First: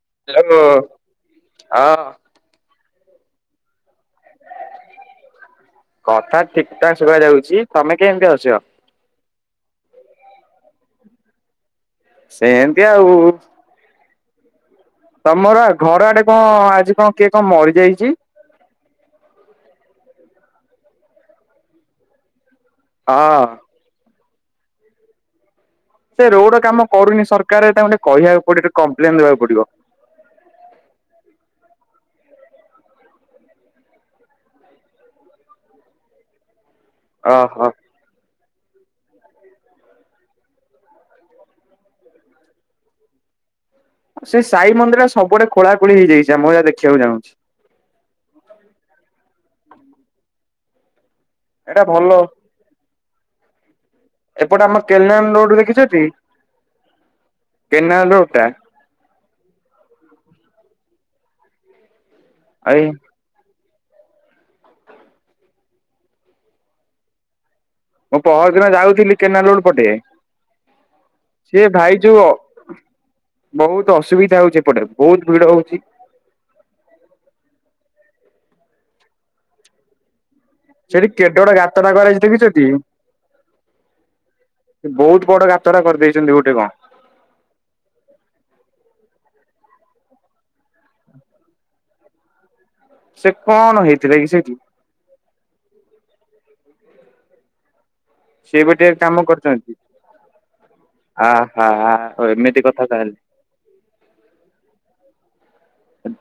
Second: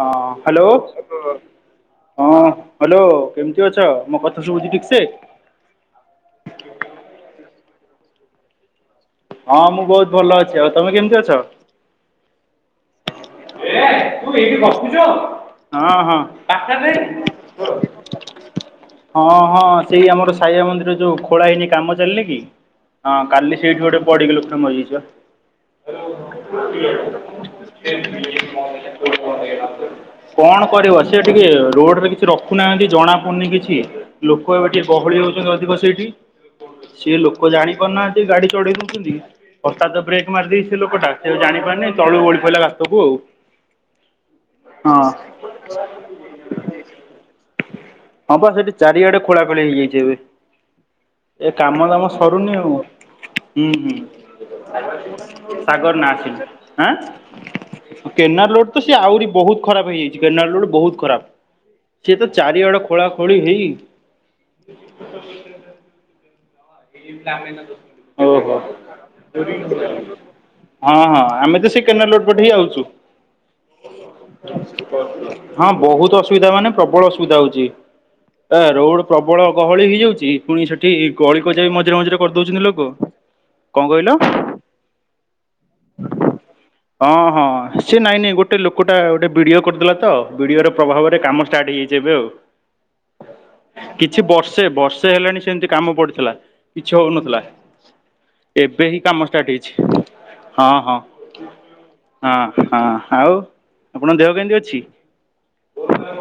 ହଁ ହ୍ୟାଲୋ ହଁ ହ୍ୟାଲୋ କେମିତି ଅଛ ମୋ କଥା ଶୁଭୁଛି ଠିକ ସେ କଥା ଠିକ ଠାକ ଶୁଭା ଯାଉଛି ତମେ କେମିତି ଅଛ? ହଁ ମୁଁ ବହୁତ ଭଲ ଅଛି ଆଉ ତମେ କେମିତି ଅଛ ସେମିତି ଆଉ ଏ ତୁ ଏଇଠି ବସ୍ ତମର ହଁ ଘର ହଁ ଆଡେ କଣ ପାଖରେ ଆଜି କଣ କିଏ କଣ ମରିଯାଇଛି? ହଁ ହଁ ସେଇ ଆମର ସାଇବାବା ମନ୍ଦିର ଯୋଉ ଖୋଳା ହେଇନି କାମ ଚାଲିନିକି ହଁ କାଲି ସେଇଠି ଗୋଟେ ପଡିକି ଲୋକଟେ ମରିଯାଇଛି ବା। ସେ ରୋଡ କାମ କରୁନି ସରକାର ତାଙ୍କୁ ଗୋଟେ କହିବାକୁ ପଡିବ କମ୍ପ୍ଲେନ ଦବାକୁ ପଡିବ। କଣ କରିବ ସେ ଟିକେ ରୋଡରେ କିଛି ରଖୁନାହାନ୍ତି ଜଣା ପଡୁନି କିଛି ଲୋକ ଏବେ ଟିକେ ଗହଳି ହଉଛନ୍ତି ଅଧିକ ସେଇଠି ସିଏ ଲୋକ ଓହୋ ଜାଣିପାରୁନାହାଁ ଗାଡି ଚଢେଇ ଦଉଛନ୍ତି ହଠାତ ବ୍ରେକ୍ ମାରି ଦେଇଚି ସେ ଲୋକଟା ସେଆଉ ଜାଣିପାରୁନି ଚଳୁକୁ ଗଳି ପଇଲା ସବୁ ଆଉ। ସେ ସାଇ ହଁ ମନ୍ଦିର ସବୁଆଡ ଖୋଳାଖୋଳି ହେଇଯାଇଛି ଆମ ଯାହା ଦେଖିବାକୁ ଚାହୁଁଛି। ହଁ ବାପା ସେଠି ଚାରିଆଡେ ଖୋଳା ଖଖୋଳି ହେଇଯାଇଛି ଏବେ। ଏ ଏଇଟା କାମ ଦାମ ଭଲ ସରୁନି ଆଉ ହୁଁ ହୁଁ। ଏପଟେ ଆମ କେନାଲ ରୋଡ ସାଗର ଦେଖିଛଟି ନା ଟିମ। ରୋଡ ଟା କେନାଲ ରୋଡତ ସିଏ ଆହୁରି ବହୁତ ଖରାପ ହେଇଯାଇଛି କେନାଲ ରୋଡ ବହୁତ ଖରାପ। ସିଏତ ଚାରି ଆଡ ଏଇ ଖୋଳା ଖୋଳି ହେଇ ଏ କାାମ [inaudible] ମୁଁ ପହରଦିନ ଯାଉଥିଲି କେନାଲ ରୁଡ଼ ପଟେ ହଁ ହଁ ସିଏ ଆମେତ ସେଇ ଭାଇ ଯୋଉ କେନାଲରୋଡ ପଟେହି ଆଉଚୁ। ବହୁତ ଅସୁବିଧା ହଉଛି ଏପଟେ ବହୁତ ଭିଡ ହଁ ହଉଛି। ବହୁତ ଅସୁବିଧା ମାନେ ପ୍ରବଳ ଅସୁ ଆ ରୋଡ ପ୍ରବଳ ଗହଳି ହେଇଯାଉଛି ପୁଣି ସେଠି ଗଳି ଗୋଟେ କଜିଆ ବି ଗାତଟା ମଝିରେ ମଝିରେ କରାହେଇଚି କରିଦଉଛନ୍ତି ଦେଖିଚକି? ଲୋକ। କଣ କହିଲ? ସେ ବହୁତ ବଡ ଗାତଟେ କରିଦେଇଛନ୍ତି ଗୋଟେ କଣ ହଁ ହଁ ସେ ନାଇଁ ନାଇଁ ଗୋଟେ ଲୋକଟା ଗୋଟେ ବିଡିଓ କରିଦେଲା ତ ବିଡିଓ ର ପ୍ରଭାବରେ କାମ ଷ୍ଟାର୍ଟ ହେଇଯାଇଛି ସେ କଣ ଆଉ ହେଇଥିଲା କିଛି କି ସେଇଠି ବର୍ଷେ ବର୍ଷେ ହେଲାଣି ସେମତି କାମ ପଡିଥିଲା କିଛି ହଉନଥିଲା ସିଏ ବି ଏବେ ଟିକେ ହିଁ କାମ ଷ୍ଟାର୍ଟ କରିଛନ୍ତି। ହେଇଛି। ହଁ ହଁ ଆହା ଏମିତି ହଁ କଥା ହଁ ତାହେଲେ। ଆଉ ଆପଣଙ୍କ ଦେହ କେନ୍ତି ଅଛି?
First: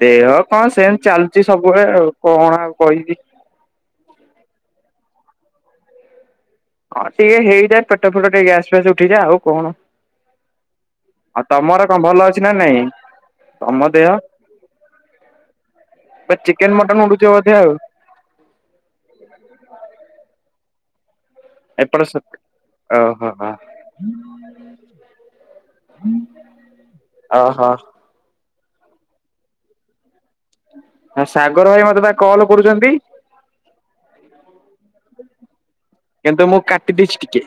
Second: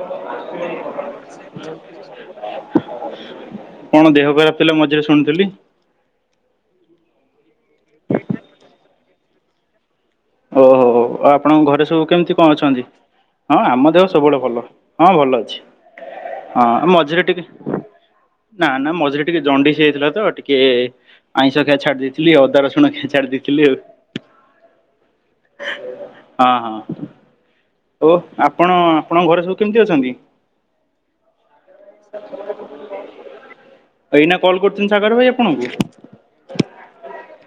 ଦେହ କଣ ସେମିତି ଚାଲଚି ସବୁବେଳେ ଆଉ କଣ ଆଉ କହିବି। କଣ ଦେହ ଖରାପ ଥିଲା ମଝିରେ ଶୁଣୁଥିଲି। ହଁ ଟିକେ ହେଇଯାଏ ପେଟ ଫେଟ ଟିକେ ଗ୍ୟାସ୍ ଫ୍ୟାସ୍ ଉଠିଯାଏ ଆଉ କଣ। ଓହୋ ଆଉ ଆପଣଙ୍କ ତମର ଘରେ କଣ ସବୁ ଭଲ କେମିତି ଅଛି ନା କଣ ନାଇଁ? ଅଛନ୍ତି? ହଁ ଆମ ଦେହ ସବୁବେଳେ ଭଲ ହଁ ଭଲ ଅଛି। ବା ହଁ ଚିକେନ ମଟନ ମଝିରେ ଉଡୁଥିବ ଟିକେ ବୋଧେ ଆଉ ନା ନା ମଝିରେ ଟିକେ ଜଣ୍ଡିସ୍ ହେଇଥିଲା ତ ଟିକେ ଆଇଁଷ ଖିଆ ଛାଡ଼ି ଦେଇଥିଲି ଆ ଅଦା ରସୁଣ ଖିଆ ଛାଡ଼ି ଦେଇଥିଲି ଆଉ। ହୁଁ [inaudible] ହଁ ହଁ ଓହୋ। ଓ ଆପଣ ଆପଣଙ୍କ ଘରେ ସବୁ କେମିତି ଅଛନ୍ତି? ହ ସାଗର ଭାଇ ମତେ ବା କଲ୍ କରୁଛନ୍ତି। ଏଇନା କଲ୍ କରୁଛନ୍ତି ସାାଗର ଭାଇ ଆପଣଙ୍କୁ? କିନ୍ତୁ ମୁଁ କାଟି ଦେଇଛି ଟିକେ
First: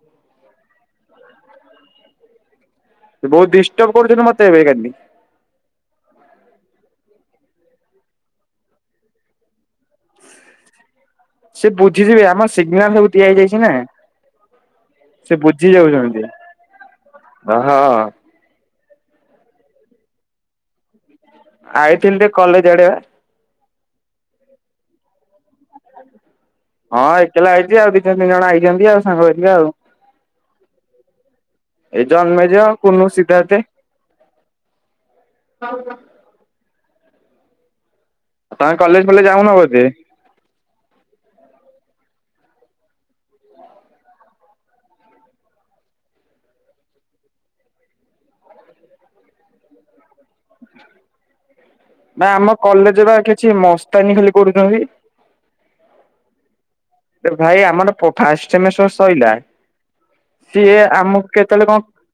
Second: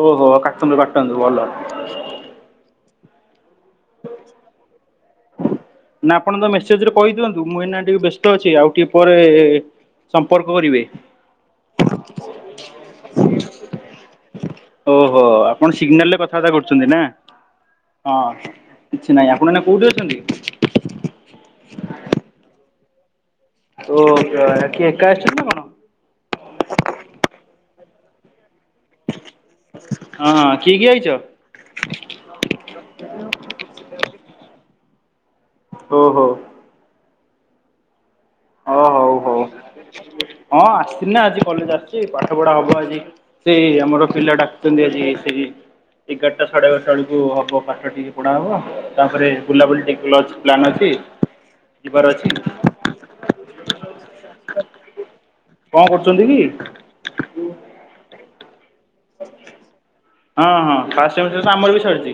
ଓହୋ କାଟନ୍ତୁ କାଟନ୍ତୁ ଭଲ। ସେ ବହୁତ ଡିଷ୍ଟର୍ବ କରୁଥିଲୁ ମତେ ଏବେଖାଲି। ନା ଆପଣ ତ ମେସେଜରେ କହିଦିଅନ୍ତୁ ମୁଁ ଏଇନା ଟିକେ ବ୍ୟସ୍ତ ଅଛି ଆଉ ଟିକେ ପରେ ସମ୍ପର୍କ କରିବେ। ସେ ବୁଝିଯିବେ ଆମର ସିଗନାଲ ସବୁ ଦିଆ ହେଇଯାଇଛି ନା। ଓହୋ ସେ ବୁଝି ଆପଣ ସିଗନାଲ ରେ ଯାଉଛନ୍ତି। କଥାବାର୍ତ୍ତା କରୁଛନ୍ତି ନା ଓହୋ ହଁ। କିଛି ନାଇଁ ଆପଣ ଏଇନା କୋଉଠି ଅଛନ୍ତି? ଆଇଥିଲି ଟିକେ କଲେଜ ଆଡେ ବା। ତ ଏଠି ଏକା ଆସିଛନ୍ତି ନା କଣ? ହଁ ଏକଲା ଆଇଛି ଆଉ ଦିତିନି ତିନି ଜଣ ଆଇଛନ୍ତି ଆଉ ସାଙ୍ଗ ହେଇକିରି ଆଉ। ଜାଇଛ? ଏ ଜନ୍ମେଜୟ କୁନୁ ସିଦ୍ଧାର୍ଥେ। [inaudible] ଓହୋ ଓ ତମେ କଲେଜ ହଉ ଫଲେଜ ହଉ। ଯାଉନ ବୋଧେ? ହଁ ଆସିଥିଲନା, ଆଜି କଲେଜ ଆସିଛି। ପାଠପଢା ହବ ଆଜି। ସେଇ ଆମର ପିଲା ଡାକଛନ୍ତି ଆଜି ହେଇ ସେଇ ଠିକ ଏଗାରଟା ସାଢେ ଏଗାରଟା ବେଳକୁ ହବ ପାଠ ଟିକେ ପଢା ହବ ତାପରେ ବୁଲାବୁଲି ଟିକେ ଲ ପ୍ଲାନ୍ ଅଛି। ଁ [inaudible] ନା ଆମ କଲେଜବା କିଛି ମସ୍ତାନୀ ଖାଲି କରୁଛନ୍ତି। କଣ କରୁଛନ୍ତି କି? ଭାଇ ଆମର ଫ ଫାଷ୍ଟ ସେମିଷ୍ଟର ସଇଲା। ହଁ ସିଏ ହଁ ଫାଷ୍ଟ ଆମକୁ ସେମିଷ୍ଟର ତ କେତେଏଳେ ଆମର ବି କଣ ସରିଛି।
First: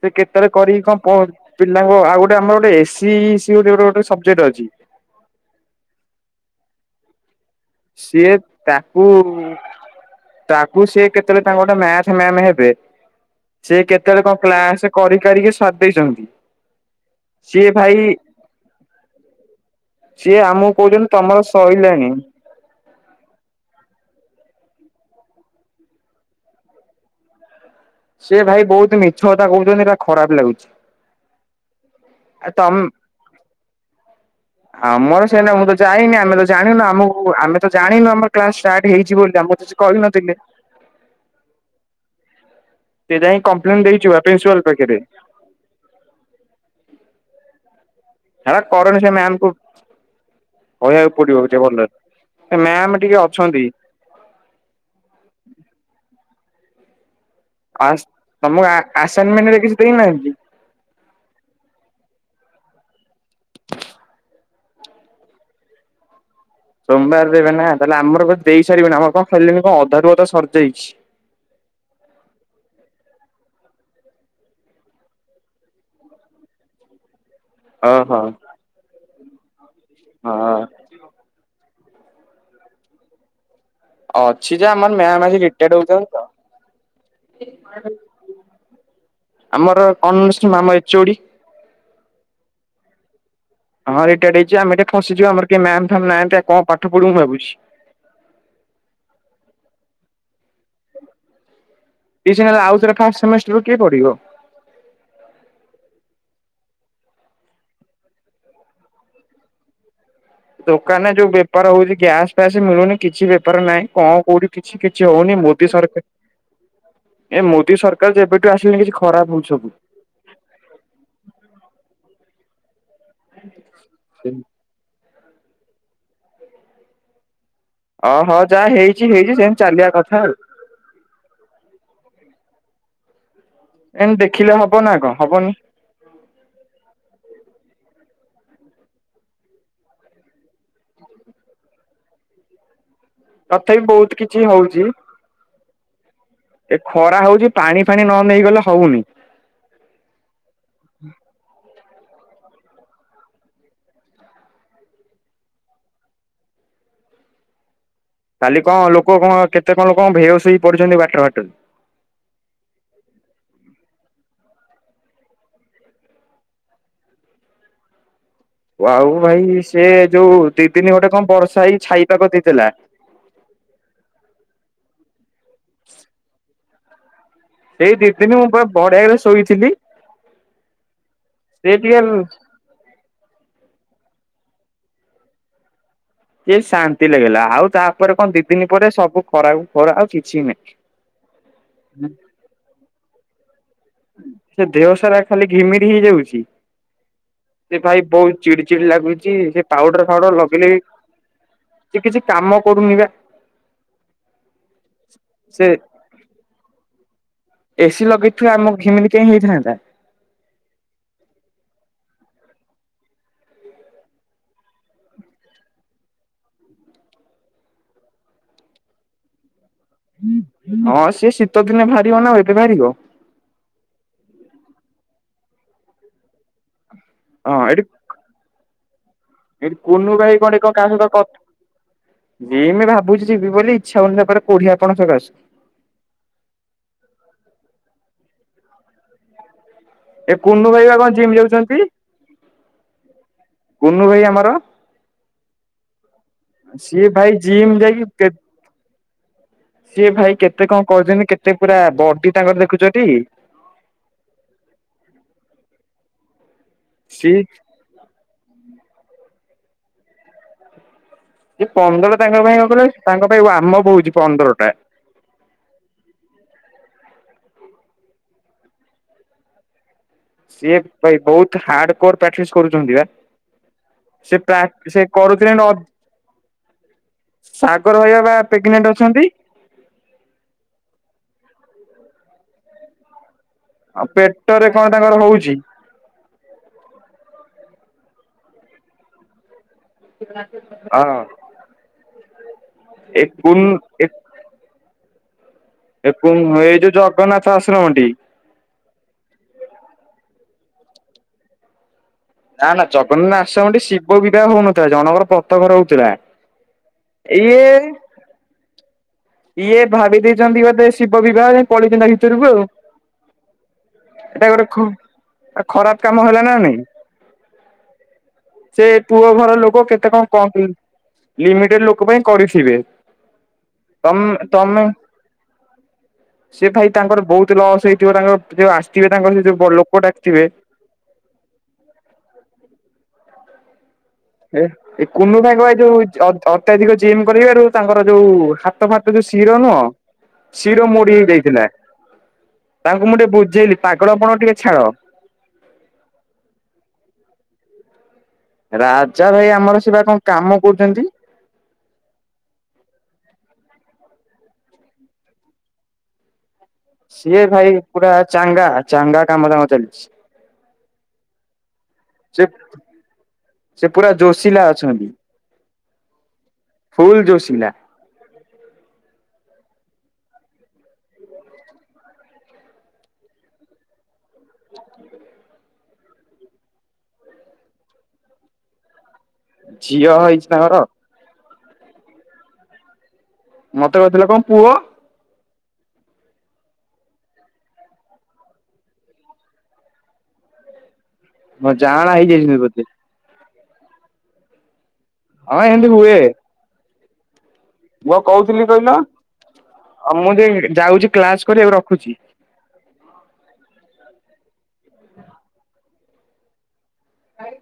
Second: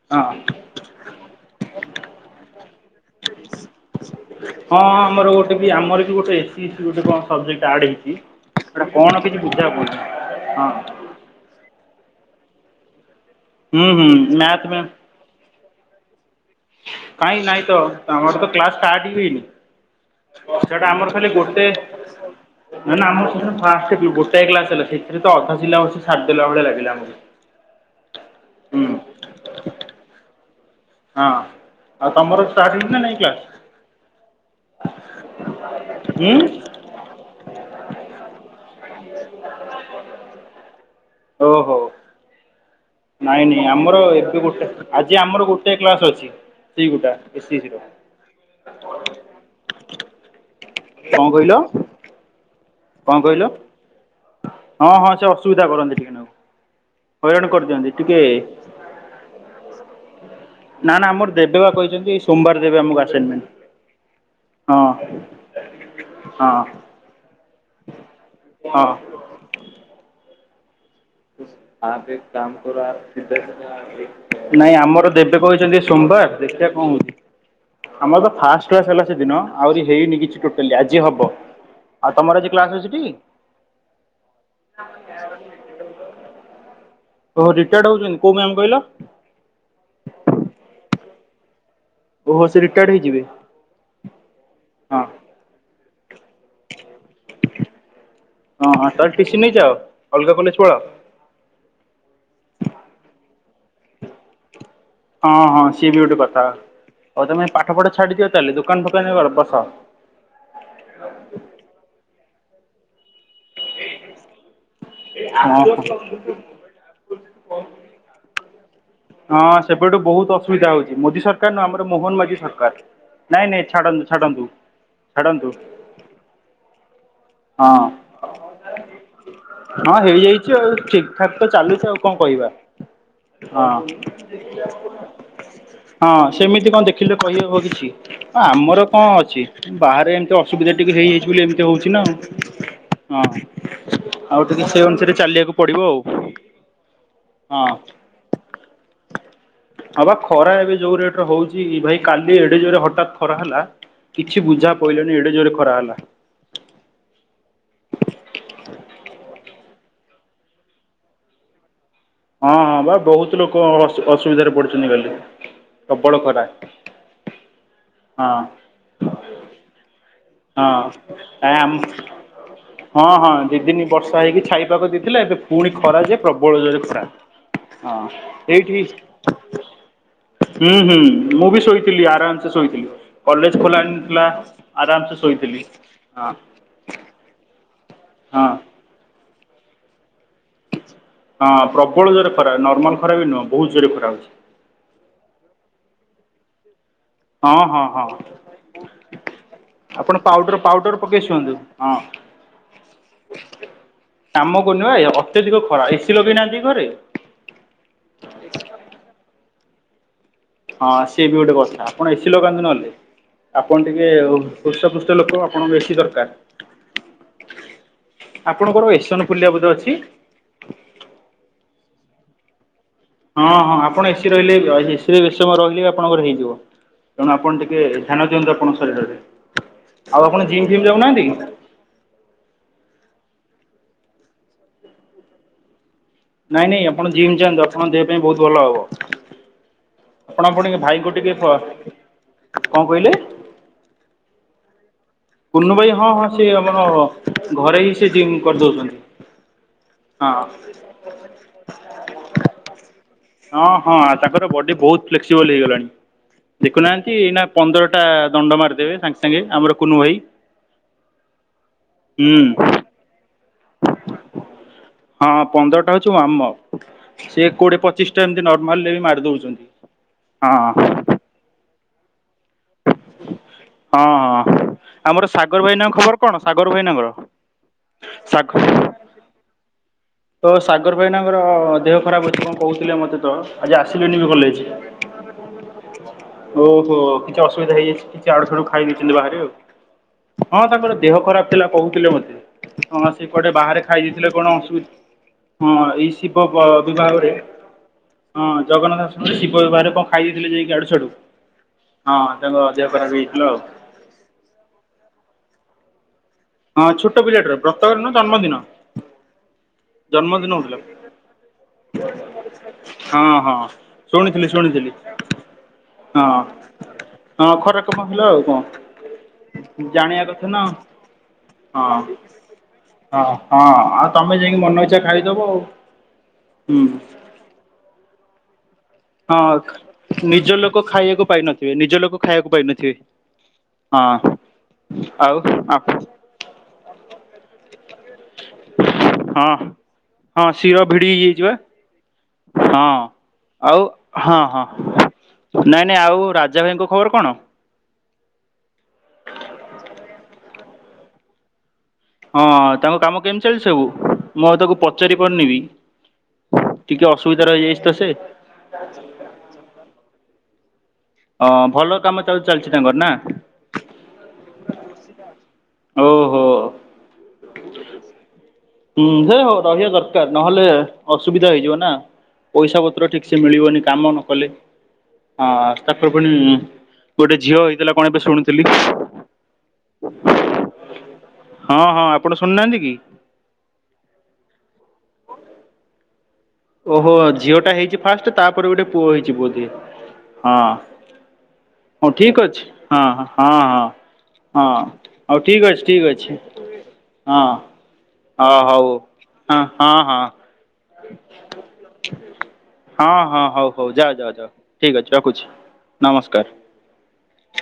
ସିଏ ହଁ କେତେଏଳେ କରିକି କଣ ପଢ଼ ପିଲାହଉ ଆଉ ଗୋଟେ ଆମର ଗୋଟେ ଏସି ସିଏ ଗୋଟେ ସବଜେକ୍ଟ ଅଛି। ହଁ ଆମର ଗୋଟେବି ଆମରବି ଗୋଟେ ଏସି ଇଚି ଗୋଟେ କଣ ସବଜେକ୍ଟ ଆଡ୍ ହେଇଛି। ସିଏ ସେଟା ତାକୁ, କଣ କିଛି ବୁଝା ପଡୁନି ହଁ ତାକୁ ସିଏ କେ ତାଙ୍କ ଗୋଟେ ମ୍ୟାଥ ମ୍ୟାମ୍ ହେବେ ସେ ହୁଁ ହୁଁ କେତେବେଳେ କଣ ମ୍ୟାଥ କ୍ଲାସ କରି କାରିକି ଶାରି ଦେଇଛନ୍ତି। କହିଁ ସିଏ ନାଇଁତ ଭାଇ ତାଙ୍କର ତ କ୍ଲାସ ଷ୍ଟାର୍ଟ ବି ସିଏ ହେଇନି। ଆମକୁ ସେଟା କହୁଛନ୍ତି ଆମର ଖାଲି ତମର ଗୋଟେ ସଇଲାଣି। ନା ନା ଆମର ସେଦିନ ଫାଷ୍ଟ ଯାଇଥିଲୁ ଗୋଟାଏ କ୍ଲାସ ହେଲା ସେଇଥିରେ ତ ଅଧା ସିଲାବସ ଛାଡିଦେଲା ଭଳିଆ ଲାଗିଲା ଆମକୁ। ସିଏ ଭାଇ ହୁଁ ବହୁତ ମିଛ କଥା କହୁଛନ୍ତି ହେଟା ଖରାପ ଲାଗୁଛି। ହଁ, ଆଉ ତମର ଷ୍ଟାର୍ଟ ହେଇଚି ନା ନାଇ କ୍ଲାସ? ଆମର ସେଇଟା ମୁଁ ତ ଯାଇନି ଆମେ ତ ହୁଁ ଜାଣିନୁ ଆମକୁ ଆମେ ତ ଜାଣିନୁ ଆମର କ୍ଲାସ ଷ୍ଟାର୍ଟ ହେଇଛି ବୋଲି ଆମକୁ କିଛି କହିନଥିଲେ। ଓହୋ। ସେ ଯାଇ ନାଇଁ ନାଇଁ କମ୍ପ୍ଲେନ ଆମର ଦେଇଛୁ ବା ଏବେ ପ୍ରିନ୍ସିପାଲ ଗୋଟେ, ପାଖରେ ଆଜି ଆମର ଗୋଟେ କ୍ଲାସ ଅଛି ସେଇ ଗୋଟା ଏ ସି ସି ର। ହେରା କରନି ସେ ମ୍ୟାମ କୁ, କହିବାକୁ କଣ କହିଲ ପଡିବଟିକେ ଭଲରେ ସେ ମାମ୍ କଣ ଟିକେ କହିଲ ଅଛନ୍ତି। ହଁ ହଁ ସେ ଅସୁବିଧା କରନ୍ତି ଟିକେ ନାକୁ। ହଇରାଣ କରିଦିଅନ୍ତି ଆସ୍, ଟିକେ ତମକୁ ଆସାଇନମେଣ୍ଟରେ କିଛି ଦେଇନାହାନ୍ତି? ନା ନା ଆମର ଦେବେ ବା କହିଛନ୍ତି। ସୋମବାର ଦେବେ ଆମକୁ ଆସାଇନ ହଁ। ହଁ ସୋମବାର ଦେବେ ନା ତାହେଲେ ଆମର ଦେଇ ହଁ। ସାରିବିନି ଆମର କଣ ଖାଇିଲଣିି କଣ ଅଧାରୁୁ ଅଧା ସରିଯାଇଛି। ଆପ ଏକ କାମ କରୋ, ଅପ୍ ସିଧା ସିଧା ନାଇଁ ଆମର ଦେବେ କହୁଛନ୍ତି ସୋମବାର, ଦେଖିଆ କଣ ହଉଛି? ଆମର ଓହୋ ତ ଫାଷ୍ଟକ୍ଲାସ ହେଲା ସେଦିନ। ଆହୁରି ହେଇନି କିଛି ହଁ ଟୋଟାଲି ଆଜ ଆଜି ହବ। ଆଉ ତମରଆଜି କ୍ଲାସ ହେଇଚିଟି? ଅଛି ଯେ ଆମର ମାମ୍ ଆଜି ରିଟାୟାର୍ଡ ହଉଛନ୍ତି ତ। ଓହୋ ରିଟାୟାର୍ଡ ହଉଛନ୍ତି। କୋଉ ମ୍ୟାମ୍ କହିଲ? ଆମର ଅନର୍ଷ ମାମ ଏଚଓଡ଼ି। ଓହୋ ସେ ରିଟାୟାର୍ଡ ହେଇଯିବେ? ହଁ ରିଟାୟାର୍ଡ଼ ହେଇଜିବେ। ଆମ ଏଠି ହଁ ଫସିଚୁ ଆମର କେହି ମ୍ୟାମ୍ ଫ୍ୟାମ୍ ନାହାନ୍ତି ଆଉ କଣ ପାଠ ପଢ଼ିବୁ ଭାବିଚୁ। ହଁ, ତ ଟିସି ନେଇଯାଅ। ଅଲଗା କଲେଜ ପଳାଅ। ଟିଏ ସମୟରେ ଆଉଥରେ ଫାଷ୍ଟ ସେମିଷ୍ଟରକୁ କିଏ ପଢ଼ିବ? ହଁ ହଁ ସିଏ ବି ଗୋଟେ କଥା। ହଉ ତମେ ପାଠପଢ଼ା ଛାଡିଦିଅ ତାହେଲେ, ଦୋକାନ ଫୋକାନ ରେ ବସ। ଦୋକାନରେ ଯୋଉ ବେପାର ହଉଚି ଗ୍ୟାସ ଫ୍ୟାସ ମିଳୁନି କିଛି ବେପ ଆର ନାଇଁ। କଣ କୋଉଠି କିଛି କିଛି ହଉନି ମୋଦି ହଁ ସରକାର ଏ ମୋଦି ସରକାର ଯେବେଠୁ ଆସିଲେଣି କିଛି ଖରାପ ହଁ ହଉଛି ସବୁ। ସେବେଟୁ ବହୁତ ଅସୁବିଧା ହଉଚି। ମୋଦି ସରକାର ନୁହ ଆମର ମୋହନମାଝି ସରକାର। ନାଇଁ ନାଇଁ ଛାଡ଼ନ୍ତୁ ଛାଡ଼ନ୍ତୁ ଛାଡ଼ନ୍ତୁ। ହଁ, ଓହୋ ଯାହା ହେଇଛି ହେଇଛି ସେମିତି ଚାଲିବା ହଁ କଥା ହେଇଯାଇଚି ଆଉ ଠିକ। ଫାକ୍ ତ ଚାଲିଚି ଆଉ କଣ କହିବା? ହଁ ଏମ ଦେଖିଲେ ହବ ନା କଣ ହବନି। ହଁ ସେମିତି କଣ ଦେଖିଲେ କହିହବ କିଛି। ହଁ ଆମର କଣ ଅଛି ବାହାରେ ଏମିତି ଅସୁବିଧା ଟିକେ ହେଇଯାଇଚି ବୋଲି ଏମିତି ହଉଚି ନା। ହଁ ତଥାପି ବହୁତ ଆଉ କିଛି ଟିକେ ସେ ହଉଚି। ଅନୁସାରେ ଚାଲିବାକୁ ପଡିବ ଆଉ ଏ ଖରା ହଉଚି ହଁ। ପାଣି ଫାଣି ନ ନେଇଗଲେ ହଉନି। ହଁ ବା ଖରା ଏବେ ଯୋଉ ରେଟରେ ହଉଚି ଭାଇ କାଲି ଏଡେ ଯୋରେ ହଠାତ୍ ଖରା ହେଲା। କିଛି ବୁଝା ପଇଲାନି ଏଡେ ଜୋର୍ ରେ ଖରା ହେଲା। କାଲି କଣ ଲୋକ କଣ କେତେ କଣ କଣ ଭେହୋସ ହେଇକି ପଡିଚନ୍ତି ବାଟର ବାଟରେ। ହଁ ହଁ ବା ବହୁତ ଲୋକ ଅ ଅସୁବିଧାରେ ପଡିଚନ୍ତି କାଲି। ପ୍ରବଳ ଖରା ହଁ। ଆଉ ଭାଇ ସେ ଯୋଉ ଦି ତିନ ଘଣ୍ଟା କଣ ଆ ବର୍ଷା ହେଇ ଆମ ଛାଇ ପାକ ଦେଇଥିଲା। ହଁ ହଁ ଦି ଦିନ ବର୍ଷା ହେଇକି ଛାଇ ପାଗ ଦେଇଥିଲା। ଏବେ ପୁଣି ଖରା ଯେ ପ୍ରବଳ ଜୋରେ ଖରା। ସେଇ ହଁ ଦି ଦିନି ମୁଁ ପୁରା ଏଇଠି ବଢିଆରେ ଶୋଇଥିଲି। ହୁଁ ହୁଁ ମୁଁ ବି ସେ ଟିକେ ଶୋଇଥିଲି। ଆରାମସ ଶୋଇଥିଲି। କଲେଜ ଖୋଲା ନ ଥିଲା ଆରାମସେ ଶୋଇଥିଲି। ହ। ସେ ଶାନ୍ତି ଲାଗିଲା ଆଉ ତାପରେ କଣ ଦି ହଁ। ଦିନ ପରେ ସବୁ ଖରାକୁ ଖରା ଆଉ କିଛି ନାହିଁ। ହଁ ପ୍ରବଳ ଜୋରେ ଖରା। ନର୍ମାଲ ଖରା ବି ନୁହଁ। ବହୁତ ଜୋରରେ ଖରା ହଉଚି। ସେ ଦେହ ସାରା ଖାଲି ଘିମିରି ହେଇଯାଉଚି। ହଁ ସେ ହଁ ଭାଇ ହଁ ବହୁତ ଚିଡି ଚିଡି ଲାଗୁଚି। ସେ ପାଉଡର ଆପଣ ଫାଉଡର ପାଉଡର ଲଗେଇଲେ ବି ପାଉଡର ପକେଇ ଶୁଅନ୍ତୁ ହଁ। ସେ କିଛି କାମ କରୁନି ବା। କାମ କରୁନି ବା। ଅତ୍ୟଧିକ ସେ ଖରା। ଏସିି ଲଗେଇନାହାନ୍ତି କି ଘରେ? ଏସିି ଲଗେଇଥିବା ଆମକୁ ଘିମିରି କାହିଁ ହେଇଥାନ୍ତା? ହଁ ସିଏ ବି ଗୋଟେ କଥା। ଆପଣ ଏସିି ଲଗାନ୍ତୁ ନହେଲେ। ଆପଣ ଟିକେ ହୃଷ୍ଟପୃଷ୍ଟ ଲୋକ। ଆପଣଙ୍କୁ ବେଶୀ ଦରକାର। ଆପଣଙ୍କର ଏସନ ଫୁଲିଆ ବୋଧେ ଅଛି? ହଁ ସିଏ ଶୀତ ଦିନେ ବାହାରିବ ନା ଏବେ ବାହାରିବ? ହଁ ହଁ ଆପଣ ଏସିି ରହିଲେ ଏ ଏସି ରେ ବେଶୀ ସମୟ ରହିଲେ ବି ଆପଣଙ୍କର ହେଇଯିବ। ତେଣୁ ଆପଣ ଟିକେ ଧ୍ୟାନ ଦିଅନ୍ତୁ ଆପଣଙ୍କ ଶରୀରରେ। ଏଇଠି କୁନୁ ର ଆଉ ଭାଇ ଆପଣ କଣ ଜିମ୍ କୁଆଡ଼େ ଫିମ୍ କାମ ର ଯାଉନାହାନ୍ତି କି? କଟ ଯିମ ଭାବୁଚି ଯିବି ବୋଲି। ଇଛା ହଉନି ତାପରେ କୋଢିଆ ପଣ ସକାସେ। ନାଇଁ ନାଇଁ ଆପଣ ଜିମି ଯାଆନ୍ତୁ। ଆପଣଙ୍କ ଦେହ ପାଇଁ ବହୁତ ଭଲ ହବ। ଏ ଆପଣ କୁନୁ ପଣଙ୍କ ଭାଇ ବା କଣ ଭାଇଙ୍କୁ ଜିମ୍ ଟିକେ ଯାଉଛନ୍ତି କଣ କହିଲେ? କୁନୁ ଭାଇ ଆମର। କୁନୁ ଭାଇ ହଁ ହଁ ସେ ଆମର ସିଏ ଭାଇ ଜିମ୍ ଘରେ ହିଁ ଯାଇକି ସେ କେ ଜିମ୍ କରିଦଉଚନ୍ତି। ସିଏ ଭାଇ କେତେ କଣ କରୁଚନ୍ତି କେତେ ପୁରା ବଡି ତାଙ୍କର ଦେଖୁଚ ଟି? ହଁ ହଁ ତାଙ୍କର ବଡି ବହୁତ ଫ୍ଲେକ୍ସିବଲ ହେଇଗଲାଣି। ଦେଖୁନାହାନ୍ତି ସି ଏଇନା ପନ୍ଦର ତା ଦଣ୍ଡ ମାରି ଦେବେ ସାଙ୍ଗେ ସାଙ୍ଗେ ଆମର କୁନୁ ଭାଇ। ଯେ ପନ୍ଦରଟା ତାଙ୍କ ହୁଁ ପାଇଁ କଣ କହିଲେ ତାଙ୍କ ପାଇଁ ଆମ ବହୁଛି ପନ୍ଦରଟା। ହଁ-ଅ-ଅ ପନ୍ଦରଟା ହଉଛି ମୁଁ ଆମ ସେ କୋଡିଏ ପଚିଶ ଟା ଏମତି ନର୍ମାଲରେ ବି ମାରି ଦଉଛନ୍ତି। ହଁ ସିଏ ହଁ ଭାଇ ବହୁତ ହାର୍ଡ କୋର ପ୍ରାକ୍ଟିସ କରୁଛନ୍ତି ବା। ସେ ହଁ-ଅ-ଅ ପ୍ରା ହଁ ସେ ଆମର କରୁଥିଲେ ନ ସାଗର ଭାଇନାଙ୍କ ଖବର କଣ ସାଗର ଭାଇନାଙ୍କର? ସାଗର ଭାଇ ବା ସାଗ ପ୍ରେଗନେଣ୍ଟ ଅଛନ୍ତି? ତ ସାଗର ଭାଇନାଙ୍କର-ଅ-ଅ-ଅ ଦେହ ଖରାପ ଅଛି କଣ କହୁଥିଲେ ମତେ ତ। ଆଜି ଆ ଆସିଲେନି ବି କଲେଜ। ପେଟରେ କଣ ତାଙ୍କର ହଉଛି। ଓହୋ କିଛି ଅସୁବିଧା ହେଇଯାଇଛି କିଛି ଆଡୁ ସାଡୁ ଖାଇ ଦେଇେଇଛନ୍ତି ବାହାରେ ଆଉ। ହଁ ତାଙ୍କର ଦେହ ଖରାପ ଥିଲା କହୁଥିଲେ ମତେ ହଁ ଏ ସେ କୁଆଡେ କୁନୁ ବାହାରେ ଖାଇ ଏ ଦେଇଥିଲେ। କଣ ଅସୁବି ହଁ ଏଇ ଏ ଶିବ ବ ଯୋଉ ବିବାହରେ। ଜଗନ୍ନାଥ ଆଶ୍ରମଟି। ହଁ ଜଗନ୍ନାଥ ଆଶ୍ରମ ରେ ଶିବ ବିବାହରେ କଣ ଖାଇ ଦେଇଥିଲେ ଯାଇକି ଆଡ଼ୁ ସାଡ଼ୁ। ନା ନା ହେଇଯାଇଥିଲା ଜଗନ୍ନାଶ ଆଉ। ଆଶ୍ରମଠି ଶିବ ବିବାହ ହଉନଥିଲା ଜଣଙ୍କର ବ୍ରତ ଘର ହଉଥିଲା। ହଁ ଛୋଟ ପିଲା ଟିର ଇଏ ବ୍ରତ ଘର ନୁହଁ ଜନ୍ମଦିନ। ଇଏ ଭାବି ଜନ୍ମଦିନ ଦେଇଛନ୍ତି ହୋଉ ବୋଧେ ଶିବ ବିବାହ ଯାଇ ପଳେଇଛନ୍ତି ତା ଥିଲା ଭିତରକୁ ଆଉ। ହଁ ହଁ। ଶୁଣିଥିଲି ଶୁଣିଥିଲି। ଆ ଖରାପ ହଁ କାମ ହେଲା ନା ନାଇଁ। ହଁ ଖରାପ କାମ ହେଲା ଆଉ କଣ ସେ ପୁଅ ଘର ଲୋକ କେତେ ଜାଣିବା କଣ କଥା ନା କମ୍ପ୍ଲେନ ଲିମିଟେଡ ହଁ ଲୋକ ପାଇଁ କରିଥିବେ। ହଁ ହଁ ଆଉ ତମେ ଯାଇକି ମନ ଇଚ୍ଛା ଖାଇଦବ ଆଉ। ସେ ହୁଁ ଥାଇ ତାଙ୍କର ବହୁତ ଲସ୍ ହେଇଥିବ ତାଙ୍କର ଏ ଯୋଉ ଆସିଥିବେ ତାଙ୍କର ସେ ହଁ ଯୋଉ ଲୋକ ନିଜ ଡାକିଥିବେ। ଲୋକ ଖାଇବାକୁ ପାଇନଥିବେ ନିଜ ଲୋକ ଖାଇବାକୁ ପାଇନଥିବେ ହଁ। ଏ ଏ ଆଉ କୁନୁ ଭାଇଙ୍କ ହଁ ଏଇ ଯୋଉ ଚି ଅତ୍ୟଧିକ ଜିମ୍ କରିବାରୁ ତାଙ୍କର ଯୋଉ-ଊ-ଉ ହାତ ଫାତ ଯୋଉ ଶିର ନୁହଁ ହଁ ଶିର ଭିଡି ମୋଡି ହେଇ ହେଇଯାଇଛି ବା ଯାଇଥିଲା ହଁ ତାଙ୍କୁ ମୁଁ ଟିକେ ବୁଝେଇଲି ଆଉ ପାଗଳପଣ ହଁ ଟିକେ ହଁ ଛାଡ। ନାଇଁ ନାଇଁ ଆଉ ରାଜା ଭାଇଙ୍କ ଖବର କଣ? ରାଜା ଭାଇ ଆମର ସେ ବା କଣ କାମ କରୁଛନ୍ତି। ହଁ ତାଙ୍କ କାମ କେମିତି ଚାଲିଚି ସବୁ ମୁଁ ଆଉ ତାକୁ ପଚାରି ପାରୁନିବି। ସିଏ ଭାଇ ତ ସେ ପୁରା ଚାଙ୍ଗା ଚାଙ୍ଗା କାମ ଧାମ ତାଙ୍କ ଚାଲିଚି। ଅଁ ଭଲ କାମ ସେ ତାହେଲେ ଚାଲିଛି ତାଙ୍କର ନା? ସେ ପୁରା ଜୋସିଲା ଓ ହୋ। ଫୁଲ୍‌ଜୋଶିଲା। ହୁଁ ହେ ରହିବା ଦରକାର ନହେଲେ ଅସୁବିଧା ହେଇଯିବ ନା। ପଇସା ପତ୍ର ଠିକ ସେ ମିଳିବନି କାମ ନ କଲେ। ହଁ ହଁ ତା [unintelligible] ଗୋଟେ ଝିଅ ହେଇଥିଲା କଣ ଏବେ ଶୁଣୁଥିଲି। ଝିଅ ହେଇଛି ତାଙ୍କର ହଁ ହଁ ଆପଣ ଶୁଣୁ ନାହାନ୍ତି ନ୍ତି କି? ମତେ କହିଥିଲା କଣ ପୁଅ। ଓହୋ ଝିଅଟା ହେଇଛି ଫାଷ୍ଟ ତାପରେ ଗୋଟେ ପୁଅ ହେଇଛି ବୋଧେ ହଁ। ହଁ ଜାଆଁଳା ଠିକ୍ ହେଇଯାଇଛନ୍ତି ଅଛି ବୋଧେ ହଁ ହଁ। ହଁ ହଁ ହଁ ହଉ ହଁ ଠିକ ଅଛି ଏମିତି ଠିକ ହୁଏ ଅଛି ହଁ। ମୁଁ ଆଉ ହଁ କହୁଥିଲି ହଉ କହିଲ ହଁ ହଁ ଆଉ ହଁ ମୁଁ ଯେ ଯାଉଛି କ୍ଲାସ କରିଵାକୁ ରଖୁଛି। ହଁ ହଁ ହଉ ହଉ ଯାଅ ଯାଅ ଯାଅ ଠିକ ଅଛି ରଖୁଛି ନମସ୍କାର। ଭାଇ।